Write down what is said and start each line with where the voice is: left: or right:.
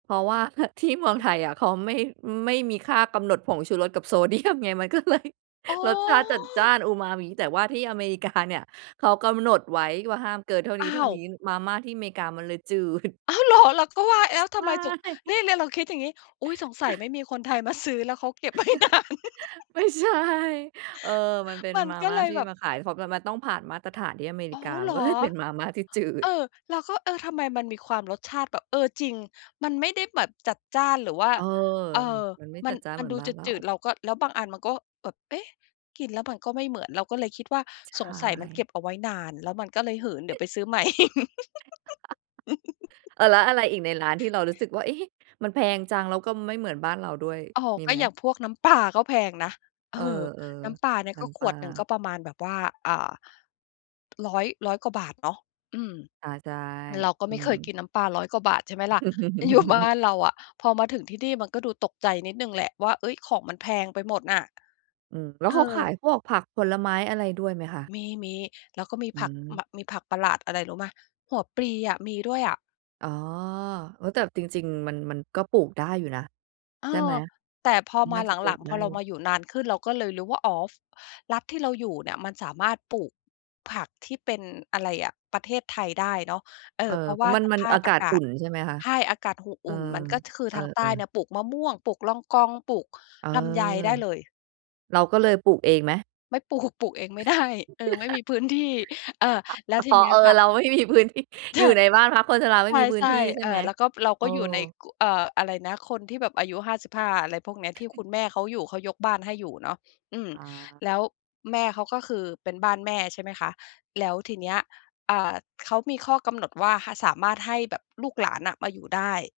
right: เพราะว่า ฮ ที่เมือ
left: ห
right: งไทยอะ เขาไม่ ไม่มีค่ากำหนดผงชูรส กับโซ เดียม ไง มัน ก็เลย
left: อ๋อ
right: รสชาติจัดจ้านอุมามิ แต่ว่าที่อเมริกาเนี่ยเขากำหนดไว้ว่าห้ามเกินเท่า
left: อ้าว
right: นี้ ๆ มาม่าที่อเมริกามันเลยจืด
left: อ้าวเหรอ เราก็ว่าแล้วท
right: ใช
left: ำไม
right: ่
left: ถึง นี่แล้วเราคิดอย่างงี้ "อุ๊ย สงสัยไม่มีคนไทยมาซื้อแล้วเขาเก็บ ไว้นาน"
right: ไม่ใช่ เออ มันเป็น
left: มัน
right: มา
left: ก็
right: ม่
left: เ
right: า
left: ลย
right: ที่
left: แบบ
right: มาขาย เพราะมัน มันต้องผ่านมาตรฐานที่อเมร
left: อ
right: ิ
left: ๋อ
right: กา
left: เ
right: ม
left: ห
right: ั
left: ร
right: น
left: อ
right: ก็ เลยเป็นมาม่าที่จื
left: เอ
right: ด
left: อ เราก็ เออ ทำไมมันมีความรสชาติแบบ เออ จริง มันไม่ได้แบบจัดจ้าน หรือว่า
right: เออ
left: เออ
right: มันไม่
left: มั
right: จั
left: น
right: ดจ้าน
left: ม
right: เ
left: ั
right: ห
left: น
right: มือ
left: ด
right: น
left: ู
right: บ้า
left: จ
right: นเรา
left: ืด ๆ เราก็ แล้วบางอันมันก็แบบ เอ๊ะ กินแล้วมันก็ไม่เหมือน เราก็เลยคิดว่า
right: ใช
left: "สงสัยมันเก
right: ่
left: ็บเอาไว้นาน แล้วมันก็เลยหืน เดี๋ยวไปซื้อใหม่"
right: เออ แล้วอะไรอีกในร้านที่เรารู้สึกว่า เอ๊ะ มันแพงจัง แล้วก็ไม่เหมือนบ้านเราด้วย
left: อ๋อ
right: มี
left: ก็
right: ไหม?
left: อย่างพวกน้ำปลาก็แพงนะ เอ
right: เอ
left: อ
right: อ
left: น้ำปลาเนี่
right: ๆ
left: ย
right: น้
left: ก็ข
right: ำปล
left: ว
right: า
left: ดหนึ่งก็ประมาณแบบว่า อ่า 100- 100 กว่าบาทเนาะ อืม
right: อา ใช่
left: เราก็
right: อื
left: ไม่เค
right: ม
left: ยกินน้ำปลา 100 กว่าบาท ใช่ไหมล่ะอยู่บ้านเราอะ พอมาถึงที่นี่มันก็ดูตกใจนิดหนึ่งแหละว่า เอ๊ย ของมันแพงไปหมดน่ะ
right: อืม แล้ว
left: เ
right: เขาข
left: อ
right: า
left: อ
right: ยพวกผักผลไม้อะไรด้วยไหมคะ?
left: มี ๆ แล้วก็มี
right: อื
left: ผัก ม
right: ม
left: มีผักประหลาดอะไรรู้ไหม หัวปลีอะ มีด้วยอะ
right: อ๋อ เออ แต่จริง ๆ มัน มันก็ปลูกได้อยู่นะ
left: เออ
right: ใช่ไหม?
left: แต่พอ
right: มัน
left: ม
right: น
left: า
right: ่า
left: ห
right: จ
left: ล
right: ะปลู
left: ั
right: ก
left: ง ๆ พ
right: ได
left: อ
right: ้
left: เรา
right: อยู่
left: มาอยู่นานขึ้น เราก็เลยรู้ว่า อ๋อ ฟ รัฐที่เราอยู่เนี่ยมันสามารถปลูกผักที่เป็น อะไรอะ ประเทศไทยได้เนาะ เออ
right: เออ
left: เพรา
right: เ
left: ะ
right: พ
left: ว
right: รา
left: ่
right: ะ
left: า
right: มัน
left: ส
right: มั
left: ภ
right: น
left: า
right: อ
left: พ
right: าก
left: อ
right: า
left: า
right: ศ
left: กา
right: อุ่
left: ศ
right: น ใช่ไหมคะ?
left: ใช่ อากาศ ห
right: เอ
left: อ
right: อ
left: ุ่น มันก็คือ
right: เอ
left: ทางใต้
right: อ
left: เ
right: ๆ
left: นี่ยปลูกมะม่วง ปลูกลองกอง ปลูก
right: เออ
left: ลำไยได้เลย
right: เราก็เลยปลูกเองไหม?
left: ไม่ปลูก ปลูกเองไม่ได้ เออ ไม่มีพื้นที่ อา
right: อ
left: แล้ว
right: อ
left: ที
right: อ๋อ
left: นี้
right: เออ
left: ค่ะ
right: เรา ไม่มีพื้นที่
left: ท
right: อยู่ในบ้านพักคนชราไม่มีพื้
left: ใช
right: นท
left: ่
right: ี่ใช
left: ๆ เ
right: ่
left: อ
right: ไหม?
left: อ แล้วก็ เรา
right: เอ
left: ก็อยู่ใน
right: อ
left: ก เอ่อ อะไรนะ คนที่แบบอายุ 55 อะไรพวกนี้ ที่คุณแม่เขาอยู่ เขายกบ้านให้อยู่เนาะ อืม
right: อา
left: แล้วแม่เขาก็คือเป็นบ้านแม่ ใช่ไหมคะ แล้วทีเนี้ย อ่า เขามีข้อกำหนดว่า ห สามารถให้แบบลูกหลานน่ะมาอยู่ได้